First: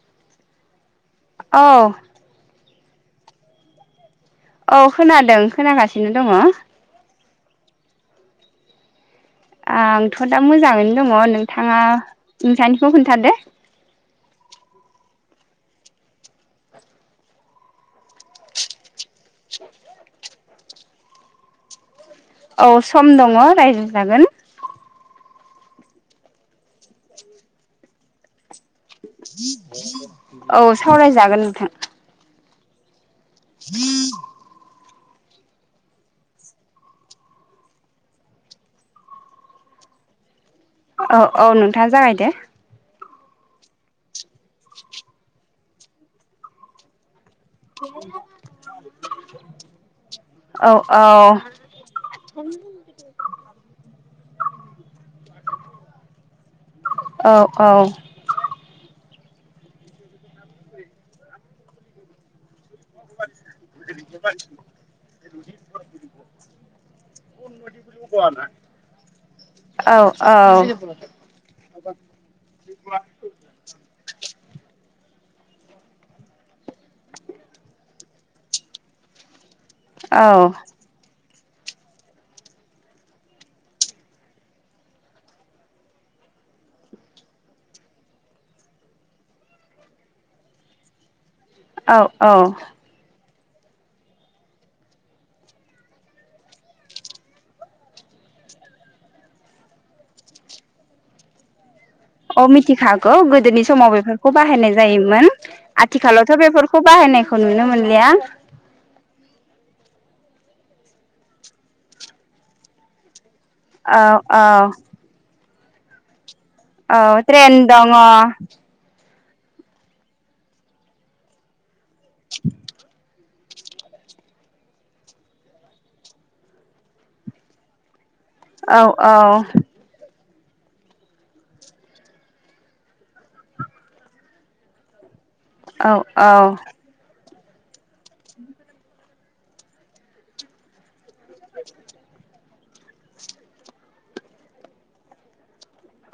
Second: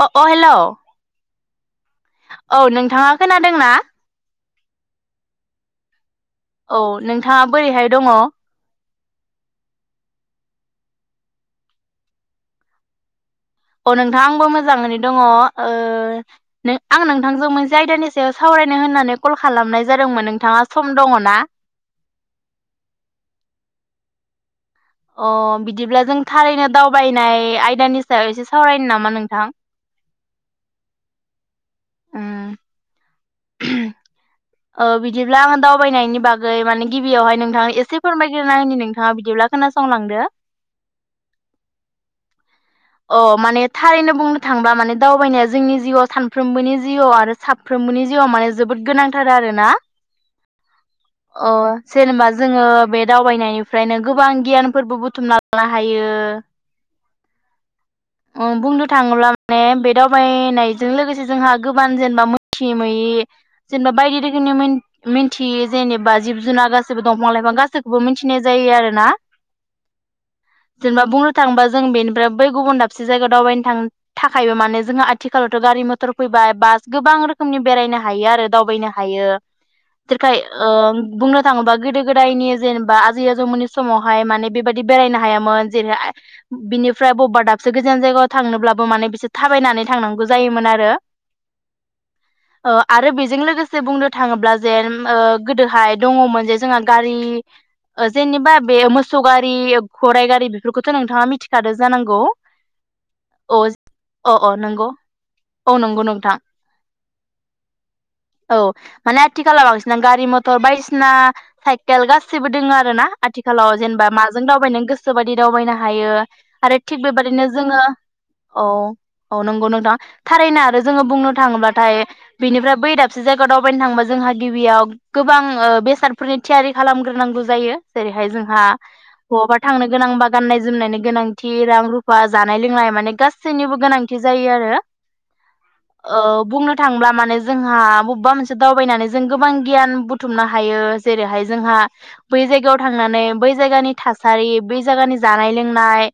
अ अ हेलौ औ औ नोंथाङा खोनादोंना? औ खोनादों खोनागासि औ नोंथाङा बोरैहाय दङ' आंथ' दा मोजाङैनो दङ' नोंथाङा नोथांनिखौ खोन्थादो औ नोंथां आंबो मोजाङैनो दङ' ओ आं नोंथांजों मोनसे आयदानि सायाव सावरायनो होननानै कल खालामनाय जादोंमोन नोंथाङा सम दङ' ना? औ सम दङ' रायजो जागोन अ बिदिब्ला जों थारैनो दावबायनाय आयदानि सायाव एसे सावरायनो नामा नोंथां औ सावरायजागोन नोंथां उम [inaudible] ओ बिदिब्ला आं दावबायनायनि बागै माने गिबियावहाय नोंथाङा एसे फोरमायग्रोना होनि नोंथाङा बिदिब्ला खोनासंलांदो औ औ नोंथाङा जागायदो अ माने थारैनो बुंनो थांबा माने दावबायनाया जोंनि जिउआव सानफ्रोमबोनि जिउआव आरो साफ्रोमबोनि जिउआव माने जोबोद गोनां थार आरोना औ औ अ जेनेबा जोङो बे दावबायनायनिफ्रायनो गोबां गियानफोरबो बुथुमना लानो हायो औ औ बुंनो थाङोब्ला माने बे दावबायनायजों लोगोसे जोंहा गोबान जेनेबा मोनथि मोयि जेनेबा बायदि रोखोमनि मोन मिनथियि जेनेबा जिब जुनार गासिबो दंफां लाइफां गासिखौबो मिथिनाय जायो आरो ना औ जेनेबा बुंनो थाङोबा जों बेनिफ्राय बै गुबुन दाबसे जायगा दावबायनो थां हायो माने जोंहा आथिखालावथ' गारि मटर फैबाय बास गोबांरो- फुंनि बेरायनो हायो आरो दावबायनो हायो। औ [unintelligible] ओ बुंनो थाङोबा गोदो गोदायनि जेनेबा आजै आजौमोननि समावहाय माने बेबायदि बेरायनो हायामोन जेरैय बिनिफ्राय बबेबा दाबसे गोजान जायगायाव थांनोब्लाबो माने बिसोर थाबायनानै थांनांगौ जायोमोन आरो औ औ जों लोगोसे बुंनो थाङोब्ला जे ओ गोदोहाय दङमोन जे जोंहा गारि जेनेबा बे मोसौ गारि गराइ गारि बेफोरखौथ नोंथाङा मिथिखादों अ मिथिखागौ गोदोनि समाव बेफोरखौ अ अ बाहायनाय नंगौ जायोमोन औ नंगौ नोंथां आथिखालावथ' बेफोरखौ बाहा- हायनायखौ नुनो मोनलिया औ माने आथिखालाव बांसिना गारि मथर बायदिसिना साइकेल गासिबो दोङो आरो ना आथिखालाव औ जेनेबा माजों दावबाय नों औ गोसोबादि दावबायनो हायो आरो थिग औ बेबादिनो ट्रेन जोङो दङ औ औ अ नंगौ नोंथां थारैनो आरो जोङो बुंनो थाङोबा नाथाय बिनिफ्राय बै दाबसे जायगायाव दावबायनो थांबा जोंहा गिबियाव गोबां ओ बेसादफोरनि थियारि खालामगोरनांगौ जायो जेरैहाय जोंहा औ औ बहाबा थांनो गोनां बा गाननाय जोमनायनि गोनांथि रां रुफा जानाय लोंनाय माने गासैनिबो गोनांथि जायो आरो औ ओ औ बुंनो थांब्ला माने जोंहा मबबा मोनसे दावबायनानै जों गोबां गियान बुथुमनो हायो जेरैहाय जोंहा बै जाय याव थांनानै बै जायगानि थासारि बै जायगानि जानाय लोंनाय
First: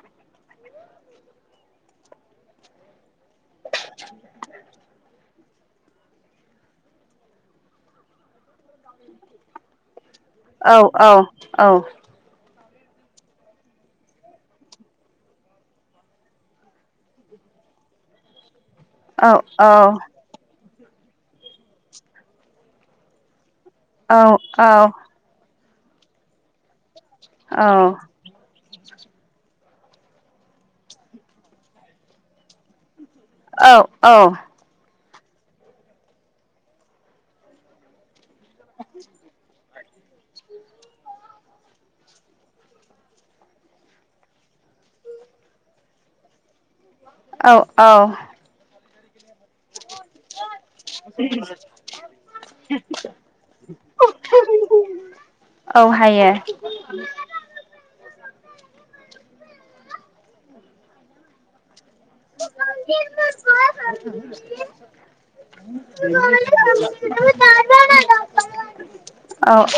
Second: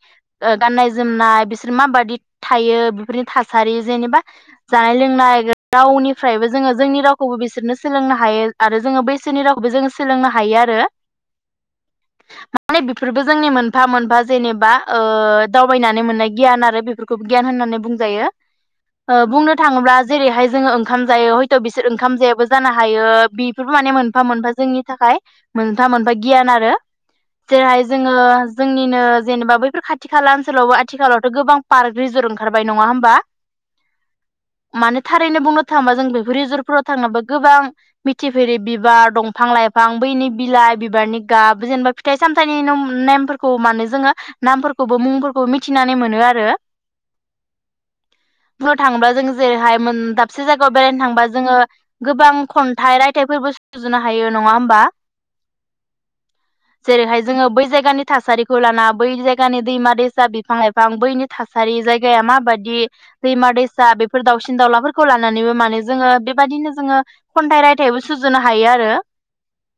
ओ गाननाय जोमनाय बिसोर माबादि थायो बेफोरनि थासारि जेनेबा जानाय लों नाय रावनिफ्रायबो जोङो जोंनि रावखौबो बिसोरनो सोलोंनो हायो आरो जोङो बैसोनि रावखौबो जों औ औ औ माने बेफोरबो जोंनि मोनफा मोनफा जेनेबा ओ दावबायनानै मोननाय गियान आरो बेफोरखौ गियान होननानै बुंजायो ओ औ बुंनो थाङोब्ला औ बेहाय जोङो ओंखाम जायो हयथ बिसोर ओंखाम जायाबो जानो हायो बि बिफोरबो माने मोनफा औ मोनफा जोंनि औ थाखाय मोनफा मोनफा गियान आरो जेरैहाय जोङो जोंनिनो जेनेबा बै फोर खाथि खाला ओनसोलावबो आथिखालावथ गोबां पार्क रिजर ओंखारबाय नङा होमबा औ औ मानो थारैनो बुंनो थांबा जों बेफोर रिजरफोराव थांनोबा गोबां मि थिभेरि बिबार दंफां लाइफ बां बैनि बिलाइ बिबारनि गाब जेनेबा फिथाइ सामथाइनि नम नेमफोरखौ मानो जोङो नामफोरखौबो मुंफोरखौ मिथिनानै मोनो आरो। औ औ। थांबा जोंजो जेरैहाय मोन दाबसे जायगायाव बेरायनो थांबा जोङो गोबां खन्थाइ रायथाइफोरबो सुजुनो हायो नङा होमबा हायो जेरैहाय जोङो बै जायगानि थासारिखौ लाना बै जायगानि दैमा दैसा बिफां लाइफां बैनि थासारि जाय गाया माबायदि दैमा दैसा बे [unintelligible] औ बेबादिनो जोङो खन्थाइ रायथाइबो सुजुनो हायो आरो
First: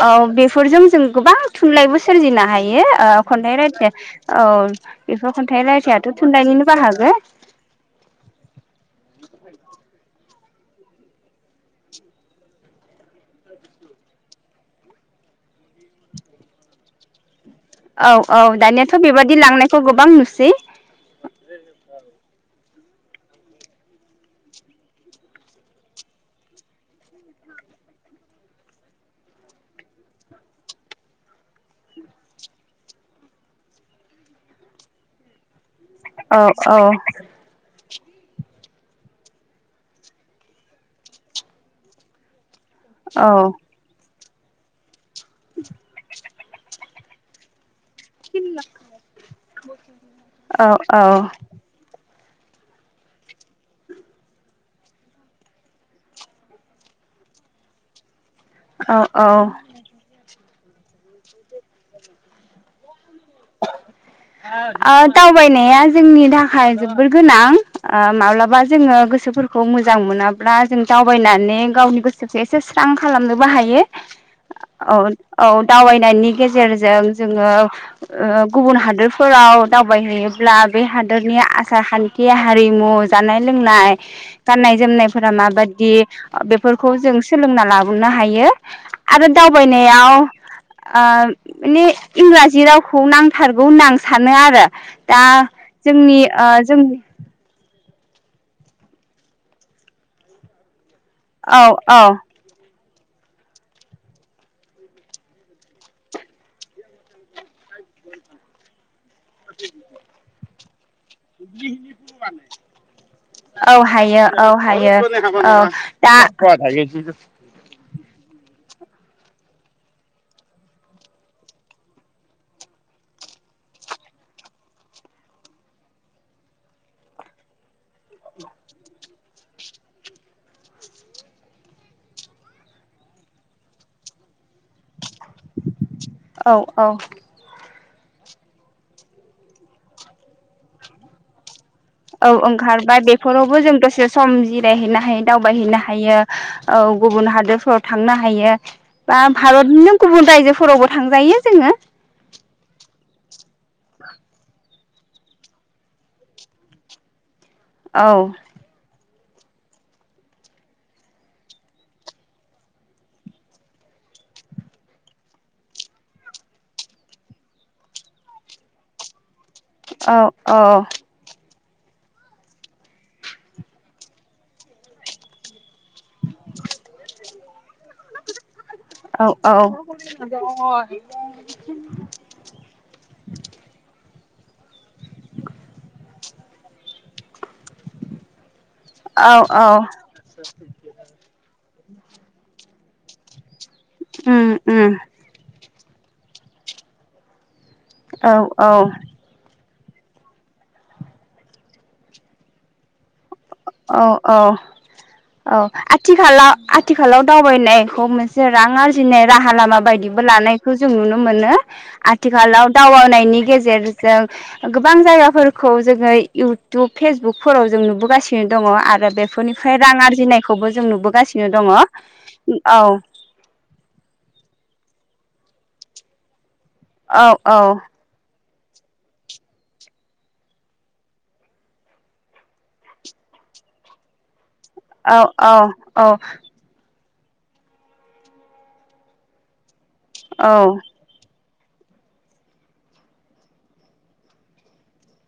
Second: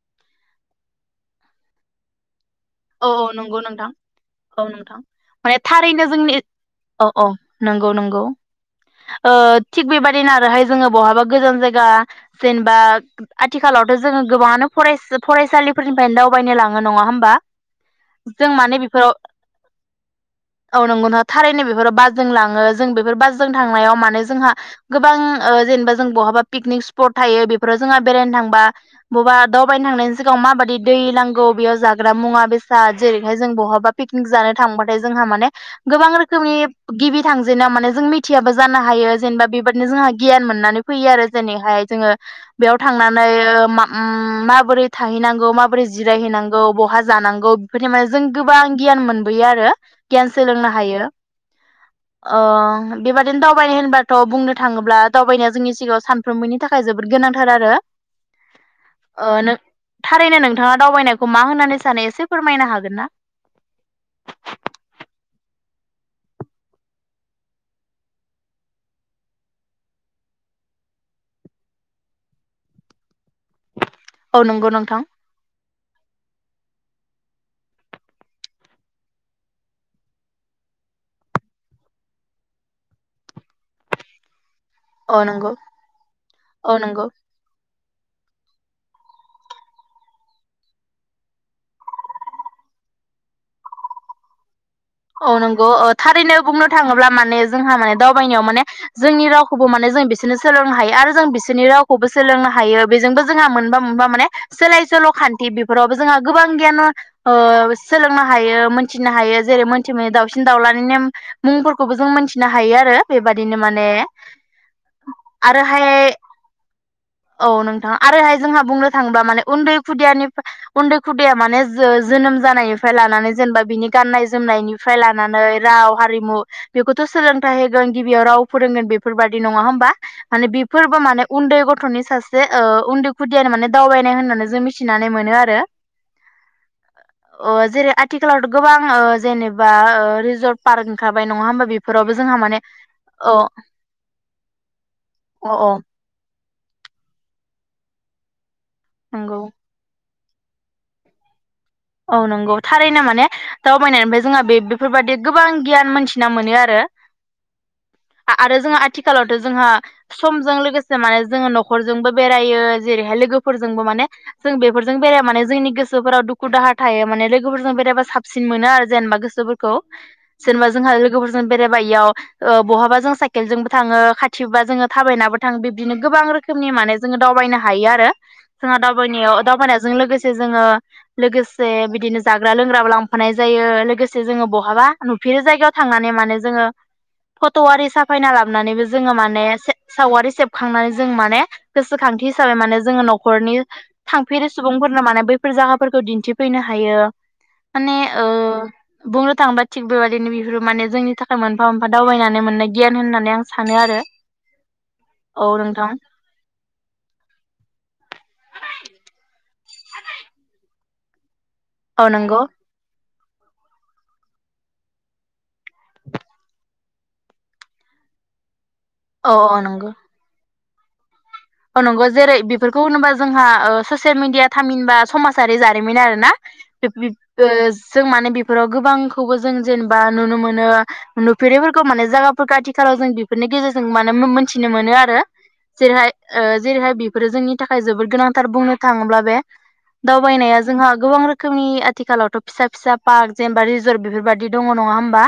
औ बेफोरजों जों गोबां थुनलाइबो सु सोरजिनो हाय बेयो औ ओ औ खन्थाइ नंगौ नोंथां रायथाइ औ बेफोर खन्थाइ रायथायाथ थुनलाइनिनो बाहागो। नोंगौ नोंगौ। ओ थिग बेबादिनो आरोहाय जोङो बहाबा गोजान जायगा जेनबा आथिखालावथ जोङो गोबाङानो फरायस फरायसालिफोरनिफ्रायनो दावबायनो लाङो नङा होमबा। औ औ जों माने दानियाथ' बिफोराव बेबादि लांनायखौ गोबां नुसै औ नंगौ ना थारैनो बेफोराव बासजों लाङो। जों बेफोर बास जों थांनायाव माने जोंहा गोबां ओ जेनेबा जों बहाबा पिकनिक स्पट थायो बेफोराव जोंहा बेरायनो थांबा बबा दावबायनो थांनायनि सिगाङाव माबादि दै नांगौ बेयाव जाग्रा मुवा बे साल जेरैहाय जों बहाबा पिकनिक जानो थांबाथाय जोंहा मानेह गोबां औ रोखोमनि औ गिबि थांजेनोआ माने जों मिथियाबो जानो हायो जेनेबा बेबादिनो जोंहा गियान मोननानै फैयो आरो जेनैहाय जोङो बेयाव थांनानै ओ माम ओम माबोरै थाहैनांगौ माबोरै जिरायहैनांगौ बहा जानांगौ फोथाय माने जों गोबां गियान मोनबोयो आरो गियान सोलोंनो हायो। अह बेबादिनो दावबायनाय होनबाथ बुंनो थाङोब्ला दावबायनाया जोंनि सिगाङाव सानफ्रोमबोनि थाखाय जोबोद गोनांथार आरो। औ औ ओ नों थारैनो नों नोंथाङा दावबायनायखौ मा होननानै सानो एसे फोरमायनो हागोन ना? ओ दावबायनाया जोंनि थाखाय जोबोर गोनां ओ माब्लाबा जोङो गोसोफोरखौ मोजां मोनाब्ला जों दावबायनानै गावनि गोसोखौ एसे स्रां खालामनोबो हायो। औ नंगौ औ नोंथां औ। दावबायनायनि गेजेरजों जोङो ओ गुबुन हादोरफोराव दावबायहैयोब्ला बे हादोरनि आसार खान्थि हारिमु जानाय लोंनाय गाननाय औ जोमनायफोरा नंगौ माबायदि औ बेफोरखौ नंगौ जों सोलोंना लाबो हमनो हायो आरो दावबायनायाव ओ माने इंराजि राव खौ नांथारगौ होनना आं सानो आरो। दा औ नंगौ जोंनि थारैनो ओ बुंनो जों थाङोब्ला माने जोंहा माने दावबायनायाव माने जोंनि रावखौबो माने जों बिसोरनो सोलोंनो हायो आरो जों बिसोरनि औ औ रावखौबो सोलोंनो हायो। बेजोंबो जोंहा मोनफा मोनफा माने सोलाय सोल' खान्थि बेफोरावबो जोंहा गोबां गियान ओ सोलोंनो हायो थिनो हायो जेरै मोन दाउसिन दाउलानि नेम मुंफोरखौबो जों मोनथिनो हायो आरो बेबादिनो औ माने हायो औ हायो औ आरोहाय दा औ नोंथां आरोहाय जोंहा बुंनो थांबा माने उन्दै खुदियानिफा उन्दै खुदिया माने जो-जोनोम जानायनिफ्राय लानानै जेनेबा बिनि गाननाय जोमनायनि फ्राय लानानै राव हारिमु बेखौथ' सोलोंथाइ होगोन गिबियाव राव फोरोंगोन बेफोरबादि नङा होमबा माने बेफोरबो माने उन्दै गथ'नि सासे उन्दै खुदियानो माने दावबायनाय होननानै जों मिथिना नै मोनो आरो औ औ अह जेरै आतिखालावत' गोबां ओ जेनेब बा ओ रिजर्ट पार्क ओंखारबाय नङा होमबा बि औ ओंखारबाय बेफोरावबो जों दसे सम जिरायहैनो हायो, अ अ दावबायहैनो हायो। औ गुबुन हादोरफोराव थांनो हायो। बा नंगौ भारतनिनो गुबुन रायजोफोरावबो थांजायो जोङो। औ नंगौ थारैनो माने दावबायनायनिफाय जोंहा बे बे बेफोरबादि गोबां गियान मोनथिना मोनो आरो। औ आ-आरो जोंहा आथि थिखालावथ' जोंहा समजों लोगोसे माने जोङो न'खरजोंबो बेरायो जेरैहाय लोगोफोरजोंबो माने जों बेफोरजों बेरायबा माने जोंनि गोसोफोराव दुखु खु दाहा थायो माने लोगोफोरजों बेरायबा साबसिन मोनो आरो जेनेबा गोसोफोर खौ औ औ जेनेबा जोंहा लोगोफोरजों बेरायबा इयाव। बहाबा जों साइकेलजोंबो थाङो खाथिबा जोङो थाबायनाबो थाङो। बिदिनो गोबां रोखोमनि माने जोङो दावबायनो हायो आरो जोंहा दावबायनायाव औ दावबायनायजों लोगोसे जोङो लोगोसे बिदिनो जाग्रा लोंग्राबो लांफानाय जायो लोगो जे जोङो बहाबा नुफेरै जायगायाव थांनानै माने जोङो फट' आरि साफायना ला नुनानैबो जोङो औ माने औ औ से सावगारि सेबखांनानै जों माने गोसोखांथि हिसाबै माने जोङो न'खरनि उम थांफेरै उम सुबुंफोरनो माने बैफोर जागा फोरखौ दिन्थिफैनो हायो। माने ओ औ औ बुंनो थांबा थिग बेबादिनो बिफोरो माने जोंनि थाखाय मोनफा मोनफा दावबायनानै मोननाय गियान होनना औ औ औ आथिखालाव आथ थिखालाव दावबायनाय खौ मोनसे रां आरजिनाय राहा लामा बायदिबो लानाय खौ जों नुनो मोनो। औ नंगौ आथिखालाव दावगानायनि गेजेरजों गोबां जायगाफोरखौ जोङो इउटुब फेसबुकफोराव जों नुबोगासिनो। दङ आरो औ औ बेफोरनिफ्राय नंगौ रां आरजिनाय। खौबो जों नुबोसिनो। नंगौ जेरै बेफोरखौ होनोबा जोंहा ससियेल मिडिया थामिनबा समाजारि जारिमिन आरो ना। औ औ जों माने [inaudible] फोराव गोबांखौबो जों जेनेबा नुनो मोनो नुफेरैफोरखौ माने जायगाफोरखौ आथिखालाव जों बेफोरनि गेजेरजों मोनथि औ औ औ। ओ जेरैहाय बि फोरो जोंनि थाखाय जोबोद गोनांथार बुंनो थाङोब्ला बे औ दावबायनाया जोंहा गोबां रोखो खोमनि आथिखालावथ फिसा फिसा पार्क जेनेबा रिजर्ट बेफोरबदि दङ नङा होमबा?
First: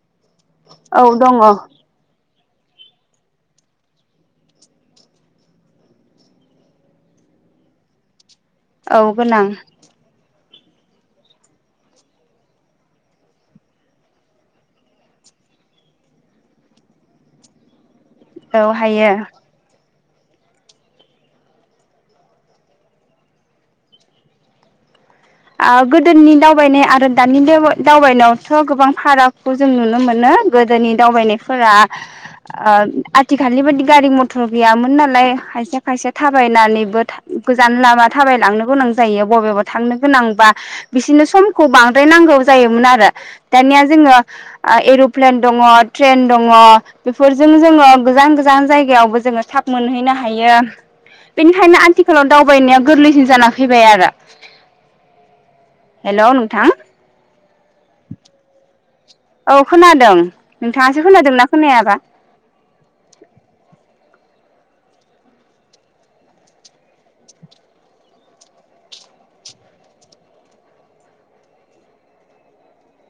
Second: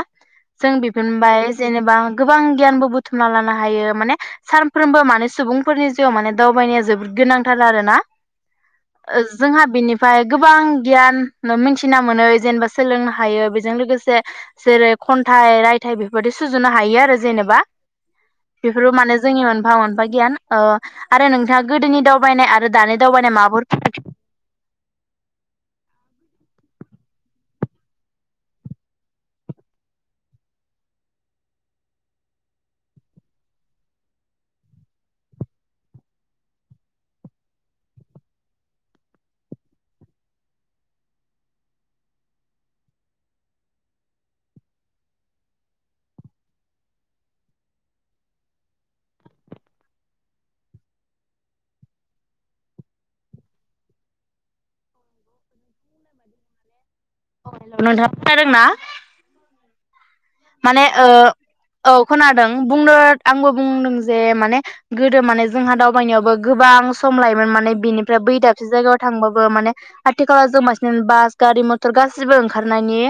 जों औ दङ बिफोनबाय जेनेबा गोबां गियानबो बुथुमना लानो हायो। माने सानफ्रोमबो माने सुबुं फोरनि जिउआव माने दावबायनाया जोबोद गोनांथार आरोना औ गोनां जोंहा बेनिफ्राय गोबां गियान मिथिना मोनो जेनेबा सोलोंनो हायो बेजों लोगोसे जेरै खन्थाइ, रायथाइ बेबायदि सुजुनो हायो आरो जेनेबा औ बेफोरो हायो माने जोंनि मोनफा मोनफा। बगियान अ आरो नोंथाङा गोदोनि दावबायनाय आरो दानि दावबायनाय माबाफोर फा ओ गोदोनि दावबायनाय आरो दानि दावबायनायावथ गोबां फारागखौ जों नुनो मोनो गोदोनि दावबायनायफोरा ओ आथिखालनि बादि गारि मथर गैयामोन नालाय खायसे खायसे थाबायनानैबो गोजान लामा थाबायलांनो गोनां जायो बबेबा थांनो। गोनांबा बिसोरनो समखौ बांद्राय नांगौ जायोमोन आरो दानिया जोङो एरप्लेन दङ ट्रेन दङ बेफोरजों जोङो गोजान गोजान जायगायावबो जोङो थाब मोनहैनो हायो बेनिखायनो आथिखालाव दावबायनाया गोरलैसिन जाना फैबाय आरो। हेलौ नोंथां। नोंथाङा खोनादोंना औ खोनादों। माने नोंथाङासो ओ खोनादोंना औ खोनायाबा खोनादों बुंनो आंबो बुंदों। जे माने गोदो माने जोंहा दावबायनायावबो गोबां सम लायोमोन माने बिनिफ्राय बै दाबसे जायगायाव थांबाबो माने आथिखालाव जों बासिन बास गारि मथर गाससिबो ओंखारनायनि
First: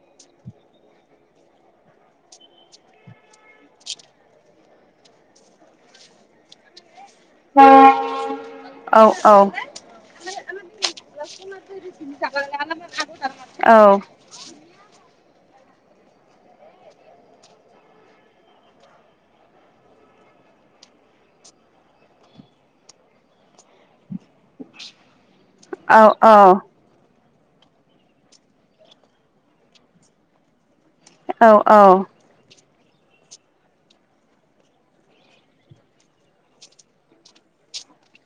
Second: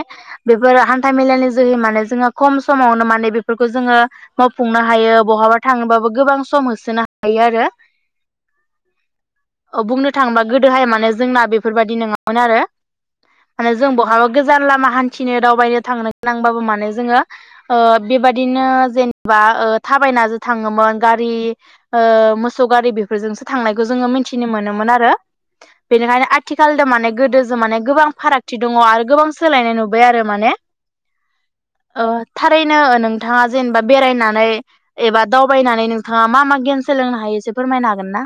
बेफोर हान्था मेलानि जोहै माने जोङो खम समावनो माने बेफोरखौ जोङो मावफुंनो हायो बहाबा थाङोबाबो गोबां सम होसोनो हायो। हायो आरो औ औ औ बुंनो थाङोबा गोदोहाय माने जोंना बेफोरबायदि नङामोन आरो माने जों औ बहाबा गोजान लामा हान्थि थिनो दावबायनो थांनो नांबाबो मानो जोङो ओ बेबादिनो जेनेबा ओ थाबायना जो थाङोमोन गारि ओ मोसौ गारि बेफोरजोंसो थांनायखौ जोङो मिथिनो मोनोमोन आरो। बेनिखायनो आथिखाल औ दा माने गोदो जों माने गोबां फारागथि दङ आरो गोबां सोलायनाय नुबाय आरो माने औ औ बेनो नोंथाङा जेनेबा बेरायनानै एबा दावबायनानै नोंथाङा मा मा गियान सोलोंनो हायो एसे फोरमायनो हागोन ना?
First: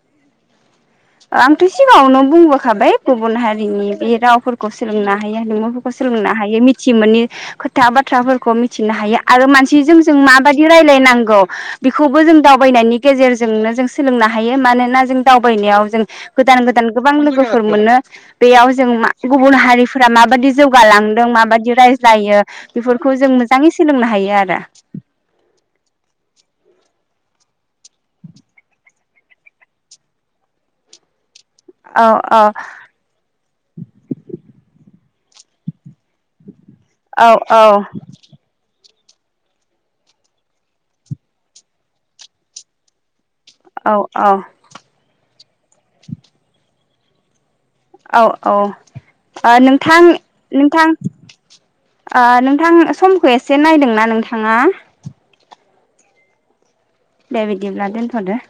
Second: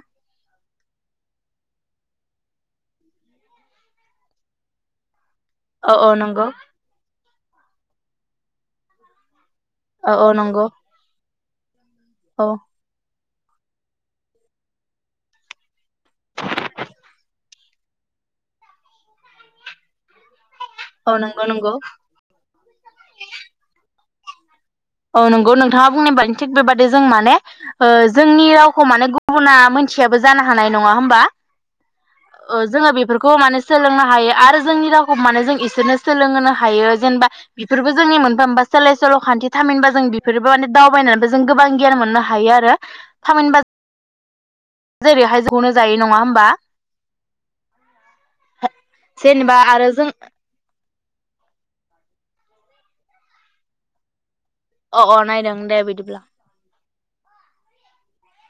आंथ' सिगाङावनो बुंबोखाबाय गुबुन हारिनि बे रावफोरखौ सोलोंना हायो औ महफोरखौ औ सोलोंनो नंगौ हायो मिथिमोनि खो खोथा बाथ्राफोरखौ मिथिनो हायो आरो मानसि थिजों औ जों औ नंगौ माबायदि रायज्लायनांगौ बेखौबो जों औ दावबायनायनि गेजेरजों जोंनो जों सोलोंनो हायो मानोना जों दावबायनायाव जों गोदान गोदान गोबां लोगोफोर मोनो बेयाव जों मा गुबुन हारिफोरा माबायदि औ जौगालांदों नंगौ नंगौ माबायदि रायज्लायो बेफोरखौ जों मोजाङै सोलोंनो हायो बिदि आरो औ नंगौ नोंथाङा बुंनाय बादि थिग बेबादि जों माने ओ जोंनि रावखौ माने गुबुना मिथियाबो जानो हानाय नङा होमबा? औ औ ओ जोङो बेफोरखौ माने सोलोंनो हायो आरो जोंनि राव एखौ मानेजों इसोरनो सोलोहोनो ह हायो जेनेबा औ बेफोरबो जोंनि मोनफा मोनबा स सलखान्थि थामिनबा जों बेफोरबो माने दावबायनानैबो जों गोबां गियान मोननो हायो आरो थामिनबा जो औ औ जेरैहाय जनो जायै नङा होमबा? औ औ ओ जेनेबा आरो नोंथां जों नोंथां ओ नोंथां समखौ एसे नायदोंना नोंथां? अ अ नायदों दे बि बिदिब्ला दे बिदिब्ला दोनथदो